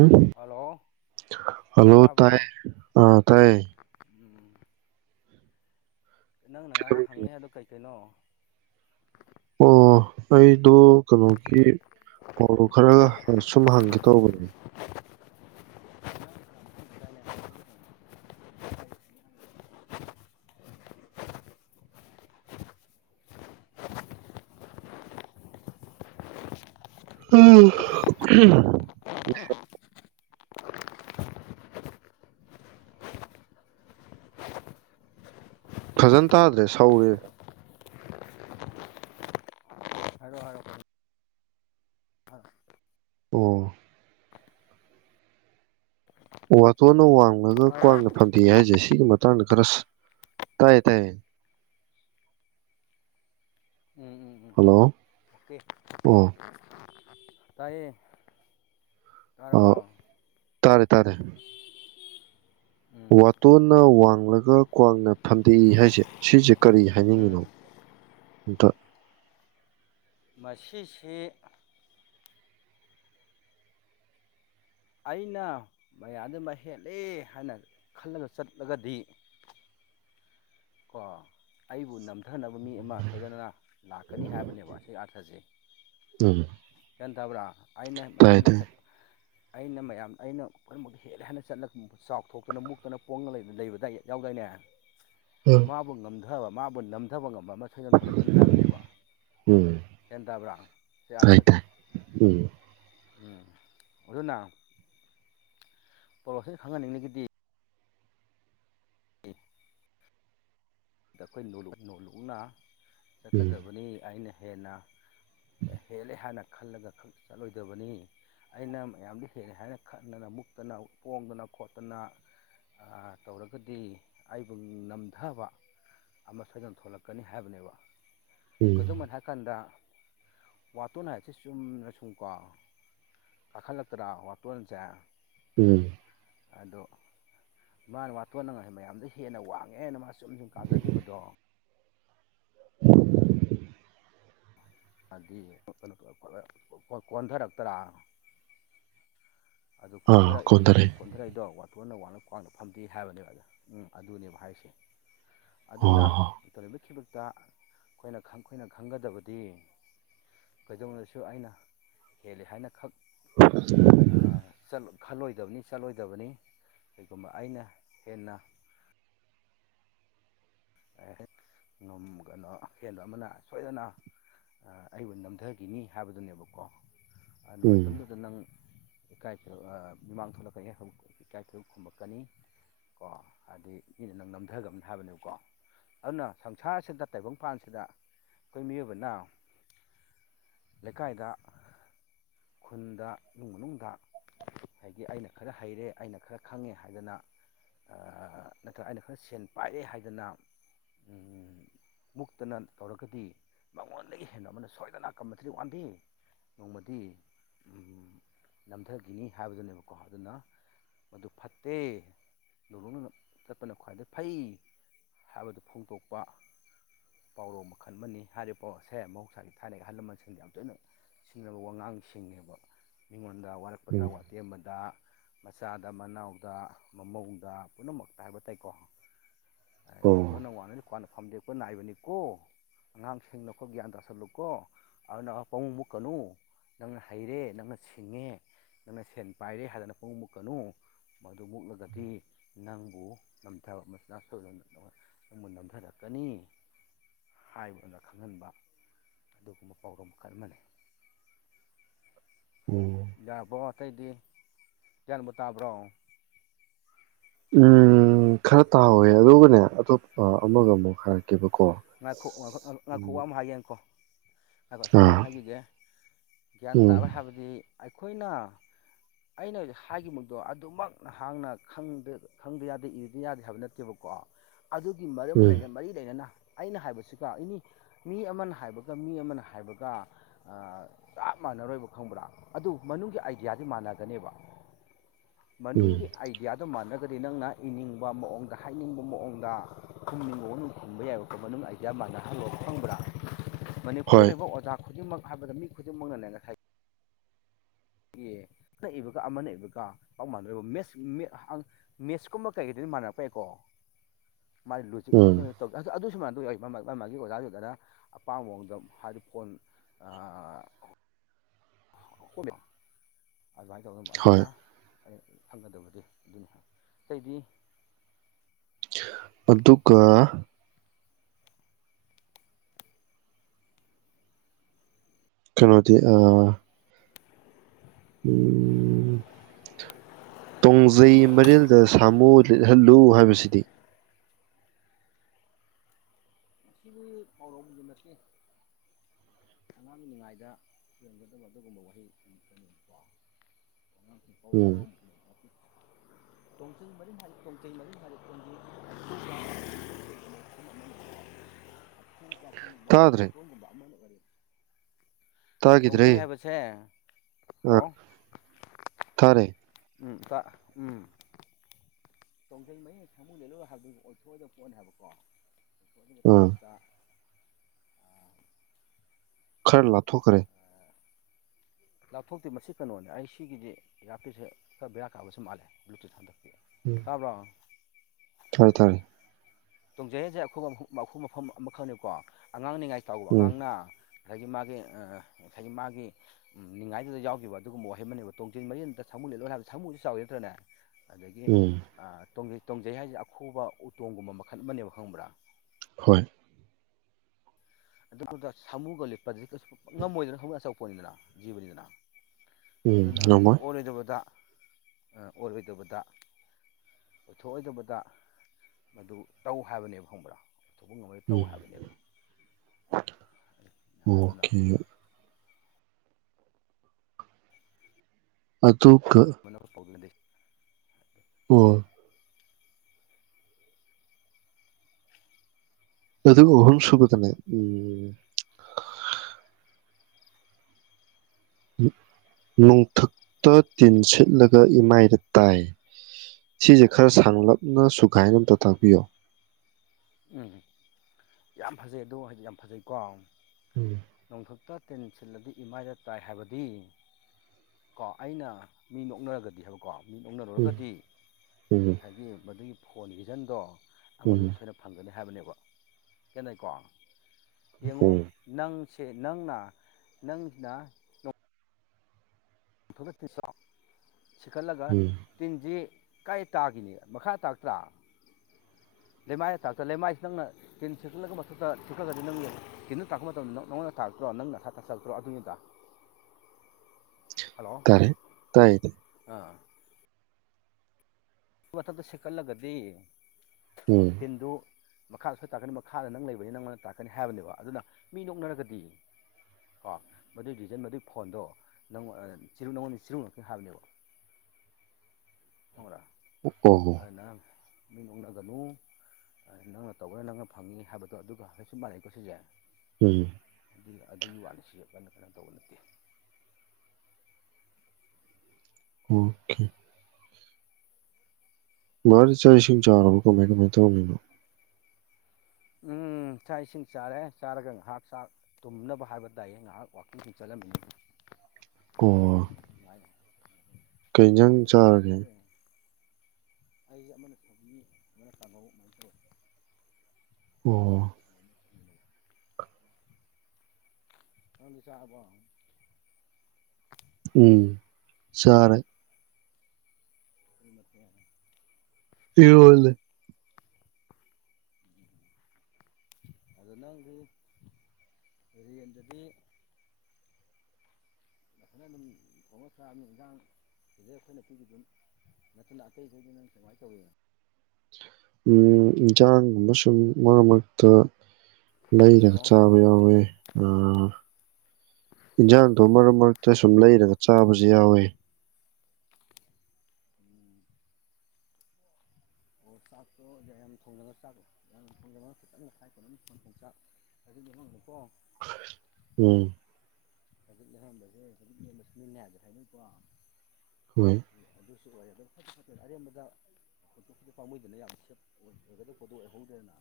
ꯎꯝ hello ꯅꯊꯣꯏ hello ꯇꯥꯏꯑꯦ ꯇꯥꯕ꯭ꯔꯣ ꯑꯥ ꯇꯥꯏꯑꯦ꯫ ꯎꯝ ꯅꯪꯅ ꯉꯔꯥꯡ ꯍꯪꯅꯤ ꯍꯥꯏꯗꯨ ꯀꯩ ꯀꯩꯅꯣ꯫ ꯑꯣ ꯑꯩꯗꯣ ꯀꯩꯅꯣꯒꯤ ꯄꯥꯎ ꯈꯔ ꯁꯨꯝ ꯍꯪꯒꯦ ꯇꯧꯕꯅꯦ꯫ [unintelligible] ꯐꯖꯟ ꯇꯥꯗ꯭ꯔꯦ ꯁꯧꯔꯦ꯫ ꯍꯥꯢꯔꯑꯣ ꯍꯥꯏꯔꯣ꯫ [unintelligible] ꯑꯣ꯫ ꯋꯥꯇꯣꯟꯅ ꯋꯥꯡ ꯉ ꯀ꯭ꯋꯥꯛꯅ ꯇꯥꯔꯕꯣ ꯐꯝꯗꯦꯛꯢ ꯍꯥꯏꯖꯦ ꯁꯤ ꯒꯤ ꯃꯇꯥꯡꯗ ꯈꯔ ꯇꯢꯌꯦ ꯇꯢꯌꯦ꯫ ꯎꯝ ꯎꯝ ꯎꯝ ꯍꯜꯂꯣ ꯑꯣꯀꯦ ꯑꯣ꯫ ꯇꯥꯏꯌꯦ꯫ ꯇꯥꯔꯕꯣ ꯑꯥ ꯇꯥꯔꯦ ꯇꯥꯔꯦ꯫ ꯎꯝ ꯋꯥꯇꯣꯟꯅ ꯋꯥꯡꯂꯒ ꯀ꯭ꯋꯥꯛꯅ ꯐꯝꯗꯦꯛꯢ ꯍꯥꯏꯁꯦ ꯁꯤꯖꯦ ꯀꯔꯤ ꯎꯝ ꯍꯥꯏꯅꯤꯡꯉꯤꯅꯣ ꯑꯇ ꯃꯁꯤꯁꯤ ꯑꯩꯅ ꯃꯌꯥꯗꯨꯃ ꯍꯦꯜꯂꯦ ꯍꯥꯏꯅ ꯈꯜꯂꯒ ꯆꯠꯂꯒꯗꯤ ꯀ ꯑꯩꯕꯨ ꯅꯝꯊꯅꯕ ꯃꯤ ꯑꯃ ꯁꯣꯏꯗꯅꯅ ꯂꯥꯛꯀꯅꯤ ꯍꯥꯏꯕꯅꯦꯕ ꯁꯤ ꯑꯥꯔꯊꯁꯦ ꯎꯝ ꯩꯟ ꯇꯕ꯭ꯔꯥ ꯑꯩꯅ ꯃꯍꯦꯛ ꯇꯥꯏ ꯇꯥꯏ ꯆ ꯑꯩꯅ ꯃꯌꯥꯝ ꯑꯩꯅ ꯄꯨꯝꯅꯃꯛꯇ ꯍꯦꯜꯂ ꯍꯦꯟꯅ ꯆꯠꯂꯒ ꯆꯥꯎꯊꯣꯛꯇꯅ ꯃꯨꯛꯇꯅ ꯄꯣꯡꯉ ꯂꯩꯕꯗꯏ ꯌꯥꯎꯗꯣꯏꯅꯦ ꯎꯝ ꯃꯥꯕꯨ ꯉꯝꯗ ꯃꯥꯕꯨ ꯅꯝꯊꯕ ꯉꯝ ꯂꯛꯀꯅꯤ ꯍꯥꯏꯕꯅꯦꯕ ꯎꯝ ꯍꯌꯥꯦꯟ ꯇꯥꯕ꯭ꯔꯥ ꯁꯤ ꯇꯥꯏ ꯑꯥꯊꯁꯦ ꯇꯥꯏ ꯎꯝ ꯎꯝ ꯑꯗꯨꯅ ꯄꯂꯣꯁꯤ ꯈꯪꯍꯟꯅꯤꯡꯉꯤꯒꯤꯗꯤ ꯑꯗꯨꯗ ꯑꯩꯈꯣꯏꯨ ꯅꯣꯂꯨꯛꯅ ꯎꯝ ꯆꯠꯀꯗꯕꯅꯤ ꯑꯩꯅ ꯍꯦꯟꯅ ꯍꯦꯜꯂꯦ ꯍꯥꯏꯅ ꯈꯜꯂꯒ ꯆꯠꯂꯣꯏꯗꯕꯅꯤ ꯑꯩꯅ ꯃꯌꯥꯝꯗꯨ ꯍꯦꯜꯂꯦ ꯍꯥꯏꯅ ꯈꯟꯗꯅ ꯃꯨꯛꯇꯅ ꯄꯣꯡꯗꯅ ꯈꯣꯠꯇꯅ ꯇꯧꯔꯒꯗꯤ ꯑꯩꯕꯨ ꯅꯝꯊꯕ ꯑꯃ ꯁꯣꯏꯗꯅ ꯊꯣꯛꯂꯛꯀꯅꯤ ꯍꯥꯏꯕꯅꯦꯕ ꯎꯝ ꯈꯨꯣꯏꯗꯝ ꯑꯣꯏꯅ ꯍꯥꯏꯔꯀꯥꯟꯗ ꯋꯥꯇꯣꯟ ꯍꯥꯏꯁ ꯆꯨꯝꯅ ꯁꯨꯝꯀꯣ ꯀꯥꯈꯠꯂꯛꯇ꯭ꯔꯥ ꯋꯥꯇꯣꯟꯁꯦ ꯎꯝ ꯑꯗꯣ ꯃꯥꯅ ꯋꯥꯇꯣꯟꯅꯉꯥꯏ ꯃꯌꯥꯝꯗ ꯍꯦꯟꯅ ꯋꯥꯡꯉꯦꯅ ꯃꯥ ꯆꯨꯝꯅ ꯁꯨꯝ ꯀꯥꯖꯈꯤꯕꯗꯣ ꯍꯥꯏ ꯀꯣꯟꯊꯔꯛꯇ꯭ꯔꯥ ꯑꯗꯨ ꯑꯥ ꯀꯣꯟꯊꯔꯛꯏꯦ ꯑꯗꯨ ꯀꯣꯟꯊꯔꯦ ꯀꯣꯟꯊꯔꯛꯏꯣ ꯋꯥꯇꯣꯟꯅ ꯋꯥꯅ ꯀ꯭ꯥꯛꯅ ꯐꯝꯗꯦ ꯍꯥꯏꯕꯅꯦꯕ ꯑꯗ ꯎꯝ ꯑꯗꯨꯅꯦꯕ ꯍꯥꯏꯁꯦ ꯑꯗꯨꯅ ꯑꯣ ꯇꯣꯏꯝꯕꯤꯈꯤꯕ ꯑꯩꯈꯣꯏꯅ ꯑꯩꯈꯣꯏꯅ ꯈꯪꯒꯗꯕꯗꯤ ꯀꯩꯗꯧꯗꯁꯨ ꯑꯩꯅ ꯍꯦꯜꯂꯤ ꯍꯥꯏꯅ ꯈꯛ [unintelligible] ꯈꯜꯂꯣꯏꯗꯕꯅꯤ ꯆꯠꯂꯣꯏꯗꯕꯅꯤ ꯀꯩꯒꯨꯝꯕ ꯑꯩꯅ ꯍꯦꯟꯅ ꯀꯩꯅꯣ ꯍꯦꯟꯕ ꯑꯃꯅ ꯁꯣꯏꯗꯅ ꯑꯩꯕꯨ ꯅꯝꯊꯈꯤꯅꯤ ꯍꯥꯏꯕꯗꯨꯅꯦꯕꯀꯣ ꯑꯗꯨꯅ ꯎꯝ ꯃꯇꯝꯗꯨꯗ ꯅꯪ ꯏꯀꯥꯏ ꯃꯤꯃꯥꯡ ꯊꯣꯛꯂꯛꯀꯅꯤ ꯏꯀꯥꯏ ꯈꯔ ꯈꯨꯝꯃꯛꯀꯅꯤ ꯀꯣ ꯍꯥꯏꯗꯤ ꯃꯤꯅ ꯅꯪ ꯅꯝꯊꯒꯕꯅꯤ ꯍꯥꯏꯕꯅꯦꯕꯀꯣ ꯑꯗꯨꯅ ꯁꯪꯁꯥꯔꯁꯤꯗ ꯇꯥꯏꯕꯪꯄꯥꯟꯁꯤꯗ ꯑꯩꯈꯣꯏ ꯃꯤꯑꯣꯏꯕꯅ ꯂꯩꯀꯥꯏꯗ ꯈꯨꯟꯗ ꯏꯃꯨꯡ ꯃꯅꯨꯡꯗ ꯍꯥꯏꯗꯤ ꯑꯩꯅ ꯈꯔ ꯍꯩꯔꯦ ꯑꯩꯅ ꯈꯔ ꯈꯪꯉꯦ ꯍꯥꯏꯗꯅ ꯅꯠꯇ꯭ꯔꯒ ꯑꯩꯅ ꯈꯔ ꯁꯦꯟ ꯄꯥꯏꯔꯦ ꯍꯥꯏꯗꯅ ꯃꯨꯛꯇꯅ ꯇꯧꯔꯒꯗꯤ ꯃꯉꯣꯟꯗꯒꯤ ꯍꯦꯟꯅ ꯑꯃꯅ ꯁꯣꯏꯗꯅ ꯀ ꯃꯊ꯭ꯗꯤ ꯋꯥꯟꯗꯦ ꯅꯣꯡꯃꯗꯤ ꯅꯝꯊꯈꯤꯅꯤ ꯍꯥꯏꯕꯗꯨꯅꯦꯕꯀꯣ ꯑꯗꯨꯅ ꯃꯗꯨ ꯐꯠꯇꯦ ꯂꯨꯂꯣꯛꯅ ꯆꯠꯄꯅ ꯈ꯭ꯋꯥꯏꯗꯩ ꯐꯩ ꯍꯥꯏꯕꯗꯨ ꯐꯣꯡꯗꯣꯛꯄ ꯄꯥꯎꯔꯧ ꯃꯈꯜ ꯑꯃꯅꯤ ꯍꯥꯏꯔꯤꯕ ꯄꯥꯎ ꯑꯁꯦ ꯃꯍꯧꯁꯥꯒꯤ ꯊꯥꯏꯅꯒꯤ ꯑꯍꯜ ꯂꯃꯟꯁꯤꯡꯗ ꯌꯥꯝ ꯇꯣꯏꯅ ꯁꯤꯡꯅꯕ ꯋꯥꯉꯥꯡꯁꯤꯡꯅꯦꯕ ꯃꯤꯉꯣꯟꯗ ꯋꯥꯔꯛꯄꯗ ꯎꯝ ꯋꯥꯇꯦꯝꯕꯗ ꯃꯆꯥꯗ ꯃꯅꯥꯎꯗ ꯃꯃꯧꯗ ꯄꯨꯝꯅꯃꯛꯇ ꯍꯥꯏꯕ ꯇꯥꯏꯀꯣ ꯑ ꯑꯣ ꯑꯅ ꯋꯥꯡ ꯀꯅ ꯐꯝꯗꯦꯛꯄ ꯅꯥꯏꯕꯅꯤꯀꯣ ꯑꯉꯥꯡꯁꯤꯡꯅ ꯑꯩꯈꯣꯏ ꯒ꯭ꯌꯥꯟ ꯇꯥꯥꯁꯜꯂꯨꯀꯣ ꯑꯗꯨꯅ ꯄꯥꯃꯨꯡ ꯃꯨꯛꯀꯅꯨ ꯅꯪꯅ ꯍꯩꯔꯦ ꯅꯪꯅ ꯁꯤꯡꯉꯦ ꯅꯪꯅ ꯁꯦꯟ ꯄꯥꯏꯔꯦ ꯍꯥꯏꯗꯅ ꯄꯥꯉꯨꯡ ꯃꯨꯛꯀꯅꯨ ꯃꯗꯨ ꯃꯨꯛꯂꯒꯗꯤ ꯅꯪꯕꯨ ꯅꯝꯊꯕ ꯃꯗ ꯁꯣꯏꯗ ꯅꯪꯉꯕꯨꯣꯟ ꯅꯝꯊꯔꯛꯀꯅꯤ ꯍꯥꯏꯕꯗꯨꯗ ꯈꯪꯍꯟꯕ ꯑꯗꯨꯒꯨꯝꯕ ꯄꯥꯎꯗꯝ ꯃꯈꯜ ꯑꯃꯅꯤ ꯎꯝ ꯌꯥꯕꯧ ꯑꯇꯩꯗꯤ ꯆꯟꯕꯨ ꯇꯥꯕ꯭ꯔꯣ ꯎꯝ ꯈꯔ ꯇꯥꯎꯍꯋꯦ ꯑꯗꯨꯒꯕꯨꯅꯦ ꯑꯇꯣꯞꯄ ꯑꯃꯒ ꯑꯃꯨꯛ ꯍꯥꯏꯔꯛꯀꯦꯕ ꯉꯥꯏ ꯉꯥꯏ ꯈꯨ ꯑꯃ ꯍꯥꯏꯌꯦꯅꯀꯣ ꯑꯗ ꯑꯁꯨꯝꯕ ꯑꯃ ꯑꯥ ꯍꯥꯏꯖꯒꯦ ꯒ꯭ꯌꯥꯟ ꯎꯝ ꯇꯥꯕ ꯍꯥꯏꯕꯗꯤ ꯑꯩꯈꯣꯏꯅ ꯑꯩꯅ ꯍꯥꯏꯈꯤꯕ ꯃꯗꯣ ꯑꯗꯨꯃꯛ ꯅꯍꯥꯛꯅ ꯈꯪꯗ ꯌꯥꯗꯦ ꯏꯗ ꯌꯥꯗꯦ ꯍꯥꯏꯕ ꯅꯠꯇꯦꯕꯀꯣ ꯑꯗꯨꯒꯤ ꯃꯔꯝ ꯎꯝ ꯂꯩ ꯃꯔꯤ ꯂꯩꯅꯅ ꯑꯩꯅ ꯍꯥꯏꯕꯁꯤꯒ ꯑꯦꯅꯤ ꯃꯤ ꯑꯃꯅ ꯍꯥꯏꯕꯒ ꯃꯤ ꯑꯃꯅ ꯍꯥꯏꯕꯒ ꯆꯞ ꯃꯥꯟꯅꯔꯣꯏꯕ ꯈꯪꯕ꯭ꯔꯥ ꯑꯗꯨ ꯃꯅꯨꯡꯒꯤ ꯑꯥꯏꯗꯤꯌꯥꯗꯤ ꯃꯥꯟꯅꯒꯅꯦꯕ ꯃꯅꯨꯡꯒꯤ ꯎꯝ ꯑꯥꯏꯗꯤꯌꯥꯗꯣ ꯃꯥꯟꯅꯒ ꯗꯤ ꯅꯪꯅ ꯏꯅꯤꯡꯕ ꯃꯑꯣꯡꯗ ꯍꯥꯏꯅꯤꯡꯕ ꯃꯑꯣꯡꯗ ꯈꯨꯝꯅꯤꯡꯕ ꯈꯟꯕ ꯌꯥꯏꯕ ꯃꯅꯨꯡ ꯑꯥꯏꯗꯤꯌꯥ ꯃꯥꯟꯅꯍꯜꯂꯣꯕ ꯈꯪꯕ꯭ꯔꯥ ꯃꯅꯤꯄꯨꯔꯗ ꯍꯣꯏ ꯂꯩꯕ ꯑꯣꯖꯥ ꯈꯨꯗꯤꯡꯃꯛ ꯍꯥꯏꯕꯗ ꯃꯤ ꯈꯨꯗꯤꯡꯃꯛꯅꯅꯦ ꯉꯁꯥꯏ ꯑꯩꯒꯤꯅ ꯏꯕꯒ ꯑꯃꯅ ꯏꯕꯒ ꯄꯥꯎ ꯃꯥꯟꯅꯔꯤꯕꯦꯠ ꯃꯦꯠꯁꯀꯨꯝꯕ ꯀꯩꯀꯩꯗꯗꯤ ꯃꯥꯟꯅꯔꯛꯄ ꯌꯥꯏꯀꯣ ꯃꯥꯒꯤ ꯂꯣꯖꯤꯛ ꯎꯝ ꯑꯗꯨꯁꯨ ꯃꯥꯟꯅꯗꯦ ꯑꯗꯨ ꯃꯥꯒꯤ ꯑꯣꯖꯥꯗꯨꯗꯅ ꯑꯄꯥꯝꯕ ꯃꯑꯣꯡꯗ ꯍꯥꯏꯗꯤ ꯐꯣꯟ [unintelligible] ꯑꯗꯨꯃꯥꯏꯅ ꯇꯧꯅ ꯍꯣꯏ ꯑꯗꯨꯅ ꯈꯪꯒꯗꯕꯗꯤ ꯑꯗꯨꯅꯤ ꯑꯇꯩꯗꯤ ꯑꯗꯨꯒ ꯀꯩꯅꯣꯗꯤ ꯑꯥ ꯇꯣꯡꯖꯩ ꯃꯔꯤꯦꯜꯗ ꯁꯥꯃꯨ ꯂꯤꯠꯍꯜꯂꯨ ꯍꯥꯏꯕꯁꯤꯗꯤ ꯃꯁꯤꯒꯤ ꯄꯥꯎꯔꯥꯎꯗꯤ ꯅꯦ ꯑꯉꯥꯡꯒꯤ ꯅꯤꯡꯉꯥꯏꯗ ꯁꯦꯝꯒꯗꯕ ꯑꯗꯨꯒꯨꯝꯕ ꯋꯥꯍꯩꯇꯅꯤꯕꯀꯣ ꯑꯉꯥꯡꯒꯤ ꯄꯥꯔꯎ ꯎꯝ ꯄꯥꯔꯎ ꯇꯣꯡꯊꯩ ꯃꯔꯤ ꯇꯣꯡꯊꯩ ꯃꯔꯤꯟ ꯍꯥꯏꯔꯤ ꯇꯣꯟꯒꯤ ꯋꯥꯇꯣꯟ ꯒꯨꯝꯕ ꯑꯃꯅ ꯇꯒꯤꯗ꯭ꯔꯦ ꯍꯥꯏꯕꯁꯦ ꯑ ꯍꯜꯂꯣ ꯇꯥꯔꯦ ꯎꯝ ꯇ ꯎꯝ ꯇꯣꯡꯖꯩ ꯃꯩꯅ ꯊꯃꯨꯗ ꯂꯣꯏ ꯍꯥꯏꯕ ꯑꯣꯏꯊꯣꯛꯑꯏꯗꯕ ꯄꯣꯠꯅꯦ ꯑꯥ ꯍꯥꯏꯕꯀꯣ [unintelligible] ꯈꯔ ꯂꯥꯞꯊꯣꯛꯈ꯭ꯔꯦ ꯂꯥꯞꯊꯣꯛꯇꯦ ꯃꯁꯤ ꯀꯩꯅꯣꯅꯦ ꯑꯩ ꯁꯤꯒꯤꯗꯤ ꯌꯥꯔꯄꯤꯁꯁꯦ ꯈꯔ ꯕꯦꯔꯥ ꯀꯥꯕꯁꯨ ꯃꯥꯜꯂꯦ ꯕ꯭ꯨꯂꯇꯨꯠ ꯍꯟꯗꯛꯇ ꯎ ꯐꯔꯦ ꯊꯔꯦ ꯇꯣꯡꯖꯩꯁꯦ ꯑꯩꯈꯨꯕ ꯃꯐꯝ ꯑꯃꯈꯛꯅꯤꯀꯣ ꯑꯉꯥꯡꯅꯤꯉꯥꯏ ꯇꯥꯎꯕ ꯎꯝ ꯑꯉꯥꯡꯅ ꯑꯗꯒꯤ ꯃꯥꯒꯤ ꯉꯁꯥꯏꯒꯤ ꯃꯥꯒꯤ ꯅꯤꯡꯉꯥꯏꯗꯨꯗ ꯌꯥꯎꯈꯤꯕ ꯑꯗꯨꯒꯨꯝꯕ ꯋꯥꯍꯩ ꯑꯃꯅꯦꯕ ꯇꯣꯡꯖꯤꯟ ꯃꯔꯤ ꯑꯃꯗ ꯁꯃꯨ ꯂꯦꯟꯂꯣꯅ ꯍꯥꯏꯕꯗ ꯁꯪꯃꯨꯁꯨ ꯆꯥꯎꯋꯦ ꯅꯠꯇ꯭ꯔꯅꯦ ꯑꯗꯒꯤ ꯎꯝ ꯑ ꯇꯣꯟꯖꯩ ꯇꯣꯡꯖꯩ ꯍꯥꯏꯁꯦ ꯑꯈꯨꯕ ꯎꯇꯣꯡꯒꯨꯝꯕ ꯃꯈꯜ ꯑꯃꯅꯦꯕ ꯈꯪꯕ꯭ꯔꯥ ꯍꯣꯏ ꯑꯗꯨꯗ ꯁꯥꯃꯨꯒ ꯂꯦꯞꯄꯗꯗꯤ ꯀꯩꯁꯨ ꯉꯝꯃꯣꯏꯗꯅ ꯁꯥꯃꯨ ꯑꯆꯧꯕꯄꯣꯠꯅꯤꯗꯅ ꯖꯤꯕꯅꯤꯗꯅ ꯎꯝ ꯑꯗꯨꯅ ꯉꯝꯃꯣꯏ ꯑꯣꯜꯔꯣꯏꯗꯕꯗ ꯑꯣꯏꯔꯣꯏꯗꯕꯗ ꯑꯣꯏꯊꯣꯛꯑꯣꯏꯗꯕꯗ ꯃꯗꯨ ꯇꯧ ꯍꯥꯏꯕꯅꯦꯕ ꯈꯪꯕ꯭ꯔꯥ ꯄꯨꯊꯧꯕ ꯉꯝꯃꯒ ꯇꯧ ꯎꯝ ꯍꯥꯏꯕꯅꯦꯕ ꯑꯗꯨꯅ ꯑꯣꯀꯦ ꯍꯣꯏ ꯃꯩꯅ ꯄꯥꯎꯦ ꯑꯣ ꯑꯗꯨ ꯑꯗꯨ ꯑꯣꯍꯨꯝ ꯁꯕꯗꯥꯅꯦ ꯎꯝ ꯅꯣꯡꯊꯛꯇ ꯇꯤꯟ ꯁꯤꯠꯂꯒ ꯏꯃꯥꯏꯗ ꯇꯥꯏ ꯁꯤꯁꯦ ꯈꯔ ꯁꯥꯡꯂꯞꯅ ꯁꯨꯒꯥꯏꯅ ꯑꯝꯇ ꯇꯥꯛꯄꯤꯌꯣ ꯎꯝ ꯌꯥꯝ ꯐꯖꯩ ꯑꯗꯨꯣ ꯍꯥꯏꯗꯤ ꯌꯥꯝ ꯐꯖꯩꯀꯣ ꯎꯝ ꯙꯨꯞꯇꯥꯥ ꯇꯦꯟꯁꯤꯜꯂꯗꯤ ꯏꯃꯥꯏꯗ ꯇꯥꯏ ꯍꯥꯏꯕꯗꯤ ꯀꯣ ꯑꯩꯅ ꯃꯤ ꯅꯣꯛꯅꯔꯒꯗꯤ ꯍꯥꯏꯕꯀꯣ ꯃꯤꯠ ꯎꯝ ꯅꯣꯛꯅꯔꯨꯔꯒꯗꯤ ꯎꯝ ꯉꯁꯥꯏꯒꯤ ꯃꯗꯨꯒꯤ ꯐꯣꯟ ꯍꯖꯟꯗꯣ ꯎꯝ ꯑꯉꯗ ꯅꯤ ꯍꯥꯏꯕꯅꯦꯕ ꯀꯦꯟꯅꯩꯀꯣ ꯌꯦꯡꯉꯨ ꯎꯝ ꯅꯪ ꯁ ꯅꯪꯅ ꯅꯪꯅ ꯐꯗꯛꯇꯁꯥ ꯁꯤꯈꯠꯂꯒ ꯎꯝ ꯇꯤꯟꯖ ꯀꯥꯏ ꯇꯥꯈꯤꯅꯤ ꯃꯈꯥꯗ ꯇꯥꯛꯛꯇ꯭ꯔꯥ ꯂꯩꯃꯥꯏꯗ ꯇꯥꯛꯇꯥ ꯂꯩꯃꯥꯏꯁꯤ ꯅꯪꯅ ꯇꯤꯟꯛꯂꯒ ꯃꯊꯛꯇ ꯊꯛꯂꯒꯗꯤ ꯅꯪꯅ ꯇꯤꯟꯗꯨ ꯇꯥꯛꯄ ꯃꯇꯝꯗ ꯅꯪꯉꯣꯟꯗ ꯇꯥꯛꯛꯇ꯭ꯔꯣ ꯅꯪꯅ ꯅꯁꯥ ꯇꯛꯊꯂꯛꯇ꯭ꯔꯣ ꯑꯗꯨꯅꯤꯗ ꯍꯜꯂꯣ ꯇꯥꯔꯦ ꯇꯥꯏꯌꯦ ꯑꯥ ꯑꯗꯨ ꯃꯊꯛꯇ ꯁꯦꯀꯠꯂꯒꯗꯤ ꯎꯝ ꯍꯤꯟꯗꯨ ꯃꯈꯥꯗ ꯁ꯭ꯋꯥꯏ ꯇꯥꯛꯀꯅꯤ ꯃꯈꯥꯗ ꯅꯪ ꯂꯩꯕꯅꯤ ꯅꯪꯉꯣꯟꯗ ꯇꯥꯛꯀꯅꯤ ꯍꯥꯏꯕꯅꯦꯕ ꯑꯗꯨꯅ ꯃꯤ ꯅꯣꯛꯅꯔꯒꯗꯤ ꯀꯣ ꯃꯗꯨꯏ ꯔꯤꯖꯟ ꯃꯗꯨꯒꯤ ꯐꯣꯟꯗꯣ ꯅꯪ ꯅꯪꯉꯣꯟꯗ ꯆꯤꯔꯨꯉꯛꯀꯅꯤ ꯍꯥꯏꯕꯅꯦꯕ ꯈꯪꯕ꯭ꯔꯥ ꯑꯣꯀꯣ ꯑꯗꯨꯅ ꯃꯤ ꯅꯣꯛꯅꯒꯅꯨ ꯅꯪꯅ ꯇꯧ ꯅꯪꯅ ꯐꯪꯉꯤ ꯍꯥꯏꯕꯗꯣ ꯑꯗꯨꯒ ꯍꯥꯏꯁꯨ ꯃꯥꯥꯟꯅꯩꯀꯣ ꯁꯤꯁꯦ ꯎꯝ ꯑꯗꯨ ꯑꯗꯨꯒꯤ ꯋꯥꯅꯤ ꯆꯦꯞꯅ ꯀꯩꯅꯣ ꯇꯧꯕ ꯅꯠꯇꯦ ꯑꯣꯀꯦ ꯃꯗꯤ ꯆꯁꯤꯡ ꯆꯥꯕ ꯀ ꯊꯅꯣ ꯎꯝ ꯆꯥꯛ ꯏꯁꯤꯡ ꯆꯥꯔꯦ ꯆꯥꯔꯒ ꯉꯥꯏꯍꯥꯛ ꯆꯥꯛ ꯊꯨꯝꯅꯕ ꯍꯥꯏꯕ ꯇꯥꯏꯌꯦ ꯉꯥꯏꯍꯥꯛ ꯋꯥꯛꯀꯤꯡꯁꯤꯡ ꯆꯠꯂꯝꯃꯤꯅꯤꯅ ꯀꯣ ꯀꯩꯖꯪ ꯅꯪ ꯆꯥꯔꯕꯣ ꯆꯥꯔꯒꯦ ꯅꯪꯗꯤ ꯑꯩꯁꯦ ꯑꯃꯅ ꯊꯧꯅꯤꯡꯉꯤ ꯑꯃꯅ ꯇꯥꯡꯍꯧꯕ ꯑꯗꯨꯃꯥꯏꯅ ꯇꯧꯋꯤ ꯑꯣ ꯍ ꯆꯕ ꯎꯝ ꯁꯥꯔꯦ ꯌꯥꯔꯦ ꯍꯂ ꯑꯗꯨ ꯅꯪꯗꯤ ꯔꯔꯤꯌꯦꯟꯗꯗꯤ ꯑꯩꯈꯣꯏꯅ ꯑꯗꯨꯝ ꯊꯣꯡꯅ ꯆꯥꯃꯤ ꯏꯟꯖꯥꯡ ꯁꯤꯗꯩ ꯑꯩꯈꯣꯏꯅ ꯄꯤꯕ ꯑꯗꯨꯝ ꯅꯠꯇꯅ ꯑꯇꯩꯁꯤꯗꯤ ꯅꯪ ꯀꯃꯥꯏꯅ ꯇꯧꯋꯤ ꯎ ꯏꯟꯁꯥꯡꯒꯨꯝꯕ ꯁꯨꯝ ꯃꯔꯛ ꯃꯔꯛꯇ ꯂꯩꯔꯒ ꯍꯜꯂꯣ ꯆꯥꯕ ꯌꯥꯎꯋꯦ ꯑ ꯏꯟꯖꯥꯡꯗꯣ ꯃꯔꯛ ꯃꯔ ꯍ ꯁꯨꯝ ꯂꯩꯔꯒ ꯆꯥꯕꯁꯨ ꯌꯥꯎꯋꯦ ꯎꯝ ꯑꯣ ꯆꯥꯛꯇꯣ ꯌꯥꯝ ꯊꯣꯡꯅꯕ ꯆꯥꯛ ꯌꯥꯝ ꯊꯣꯡꯕ ꯈꯤꯇꯪ ꯈꯥꯏꯄꯣ ꯑꯗꯨꯝ ꯊꯣꯡ ꯆꯥꯛ ꯑꯗꯨꯗꯀꯣ ꯎꯝ ꯈꯖꯤꯛ ꯂꯦꯝꯍꯕꯁꯦ ꯈꯖꯤꯛ ꯌꯦꯕꯁꯨ ꯃꯤꯟꯅ ꯍꯥꯏꯗ꯭ꯔꯦ ꯍꯥꯏꯅꯩꯀꯣ ꯍꯣꯏꯣꯏ ꯁꯨ ꯑꯣꯏ ꯑꯣ ꯐꯖꯦ ꯐꯠꯇꯦ ꯑꯔꯦꯝꯕꯗ ꯍꯨꯇꯣꯛꯁꯤꯗꯤ ꯄꯥꯃꯩꯗꯅ ꯌꯥꯝ ꯁꯦꯞ ꯑꯣꯏꯒꯗꯕ ꯄꯣꯠꯇꯣ ꯑꯣꯏꯍꯧꯗ꯭ꯔꯦꯅ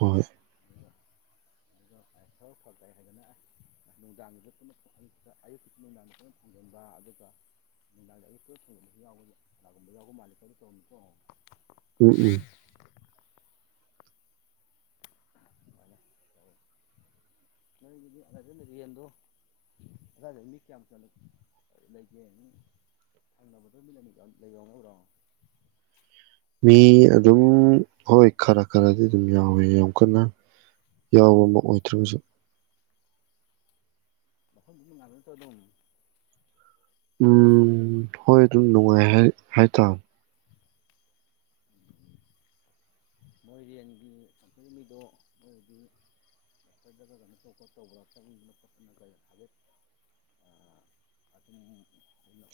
ꯍꯣꯏ ꯥꯏ ꯍꯥꯏꯗꯅ ꯅꯨꯡꯗꯥꯡꯒꯤ ꯑꯌꯨꯛꯟꯅ ꯑꯌꯨ ꯑꯌꯨꯛꯀꯤ ꯅꯨꯡꯗꯥꯡꯗ ꯄꯨꯟꯅ ꯐꯣꯡꯖꯤꯟꯕ ꯑꯗꯨꯒ ꯅꯨꯡꯗꯥꯡꯗ ꯑꯌꯨꯛꯟꯅ ꯐꯣꯡꯖꯤꯟꯕꯁꯨ ꯌꯥꯎꯕ ꯀꯅꯥꯒꯨꯝꯕ ꯌꯥꯎꯕ ꯃꯥꯜꯜꯂꯤ ꯈꯣ ꯇꯧꯔꯝꯃꯤꯀꯣ ꯎꯝ ꯎꯝ ꯑꯗꯨꯃꯥꯏꯅ ꯇꯋꯒꯤ ꯑ ꯂꯩ ꯌꯦꯟꯗꯣ ꯑꯗ ꯃꯤ ꯀꯌꯥꯃꯨꯛ ꯂꯩꯒꯦ ꯊꯪꯅꯕꯗꯣ ꯃꯤꯠ ꯑꯅꯤ ꯀꯌꯥꯃꯨ ꯂꯩ ꯌꯧꯅꯕ꯭ꯔꯣ ꯃꯤ ꯑꯗꯨꯝ ꯍꯣꯏ ꯈꯔ ꯈꯔꯗꯤ ꯑꯗꯨꯝ ꯌꯥꯎꯋꯦ ꯌꯥꯝ ꯀꯟꯅ ꯌꯥꯎꯕ ꯑꯃ ꯑꯣꯏꯗ꯭ꯔꯒꯁꯨ ꯂꯐꯝꯐꯝ ꯉꯗ ꯇ ꯑꯗꯨ ꯑꯗꯨꯝ ꯎꯝ ꯍꯣꯏ ꯑꯗꯨꯝ ꯅꯨꯡꯉꯥꯏ ꯍꯥꯏꯇꯥꯔꯣ ꯃꯣꯏꯔꯦꯟꯒꯤ ꯆꯪꯖꯔꯤꯕ ꯃꯤꯗꯣ ꯃꯣꯏꯗꯤ ꯐꯗꯒ ꯀꯩꯅꯣ ꯇꯧꯕ ꯈꯣꯠ ꯇꯧꯕ꯭ꯔꯥ ꯆꯠꯅꯤꯡꯗꯅ ꯈꯣꯠꯇꯅꯒ ꯍꯥꯏꯐꯦꯠ ꯑꯗꯨꯝꯟꯅ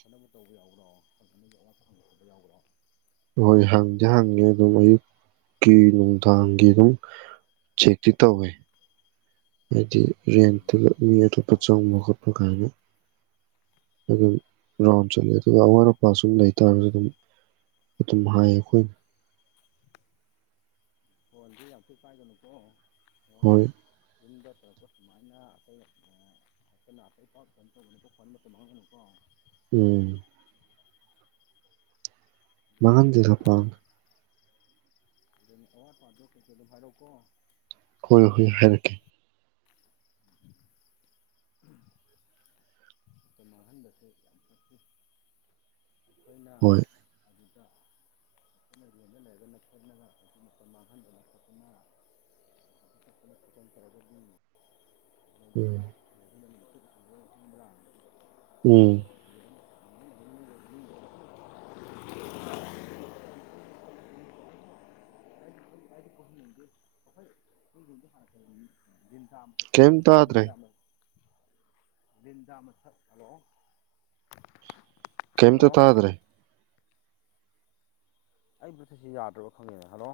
ꯈꯣꯠꯅꯕ ꯇꯧꯕ ꯌꯥꯎꯕ꯭ꯔꯣ ꯐꯖꯅꯒꯤ ꯑꯋꯥꯠ ꯐꯪꯕ ꯈꯕ ꯌꯥꯎꯕ꯭ꯔꯣ ꯍꯣꯏ ꯍꯪꯗꯤ ꯍꯪꯉꯦ ꯑꯗꯨꯝ ꯑꯌꯨꯛꯀꯤ ꯅꯨꯡꯗꯥꯡꯒꯤ ꯑꯗꯨꯝ ꯆꯦꯛꯇꯤ ꯇꯧꯋꯦ ꯍꯥꯏꯗꯤ ꯔꯦꯟꯇꯨꯗ ꯃꯤ ꯑꯇꯣꯞꯄ ꯆꯪꯕ ꯈꯣꯠꯄ ꯀꯥꯏꯅ ꯑꯗꯨꯝ ꯔꯥꯎꯟ ꯆꯠꯂ ꯑꯗꯨꯒ ꯑꯋꯥꯠ ꯑꯄꯥ ꯁꯨꯝ ꯂꯩꯇꯥꯥꯔꯒꯁꯨ ꯑꯗꯨꯝ ꯑꯗꯨꯝ ꯍꯥꯏꯌꯦ ꯑꯩꯈꯣꯏꯅ ꯍꯣꯏ ꯑꯗꯨ ꯌꯥꯝꯄꯤꯣꯏ ꯄꯥꯏꯒꯅꯨꯀꯣ ꯐꯣꯟꯅ ꯍꯣꯏ ꯌꯨꯝꯗ ꯇꯧꯔꯛꯄ ꯁꯨꯃꯥꯏꯅ ꯑꯇꯩ ꯑꯅ ꯑꯇꯩ ꯄ ꯀꯩꯅꯣ ꯇꯧꯒꯅꯨꯣ ꯈꯟꯕ ꯇꯝꯍꯧꯒꯅꯨꯀꯣ ꯎꯝ ꯃꯉꯟꯗ ꯍ ꯄꯥꯟ ꯚꯥꯔꯣꯀꯣ ꯍ ꯍ ꯍꯥꯏꯔꯛꯀꯦ ꯃꯥꯍꯁ ꯑꯩꯈꯣꯏꯅ ꯍꯣꯏ ꯑꯗꯨ ꯌꯦꯦꯟꯗ ꯂꯩꯔꯒꯅ ꯈꯦꯠꯂꯒ ꯃꯇꯝ ꯃꯥꯡꯍꯟꯗꯅ ꯈꯣꯠꯇꯅꯠꯇꯅ ꯇꯧꯔꯗ ꯎꯝ ꯈꯪꯕ꯭ꯔꯥ ꯎꯝ [inaudible] ꯤꯟꯇꯥ ꯑꯃꯕ ꯀꯩꯝ ꯖꯤꯤꯟꯇꯥ ꯇꯥꯗ꯭ꯔꯦ ꯑꯃ ꯟꯗꯥ ꯃꯊꯠ ꯍꯂꯣ ꯀꯩꯝꯇ ꯇꯥꯗ꯭ꯔꯦ ꯑꯩ ꯄꯣꯊꯛꯁꯤ ꯌꯥꯗ꯭ꯔꯕ ꯈꯪꯉꯦꯅꯦ ꯍꯜꯂꯣ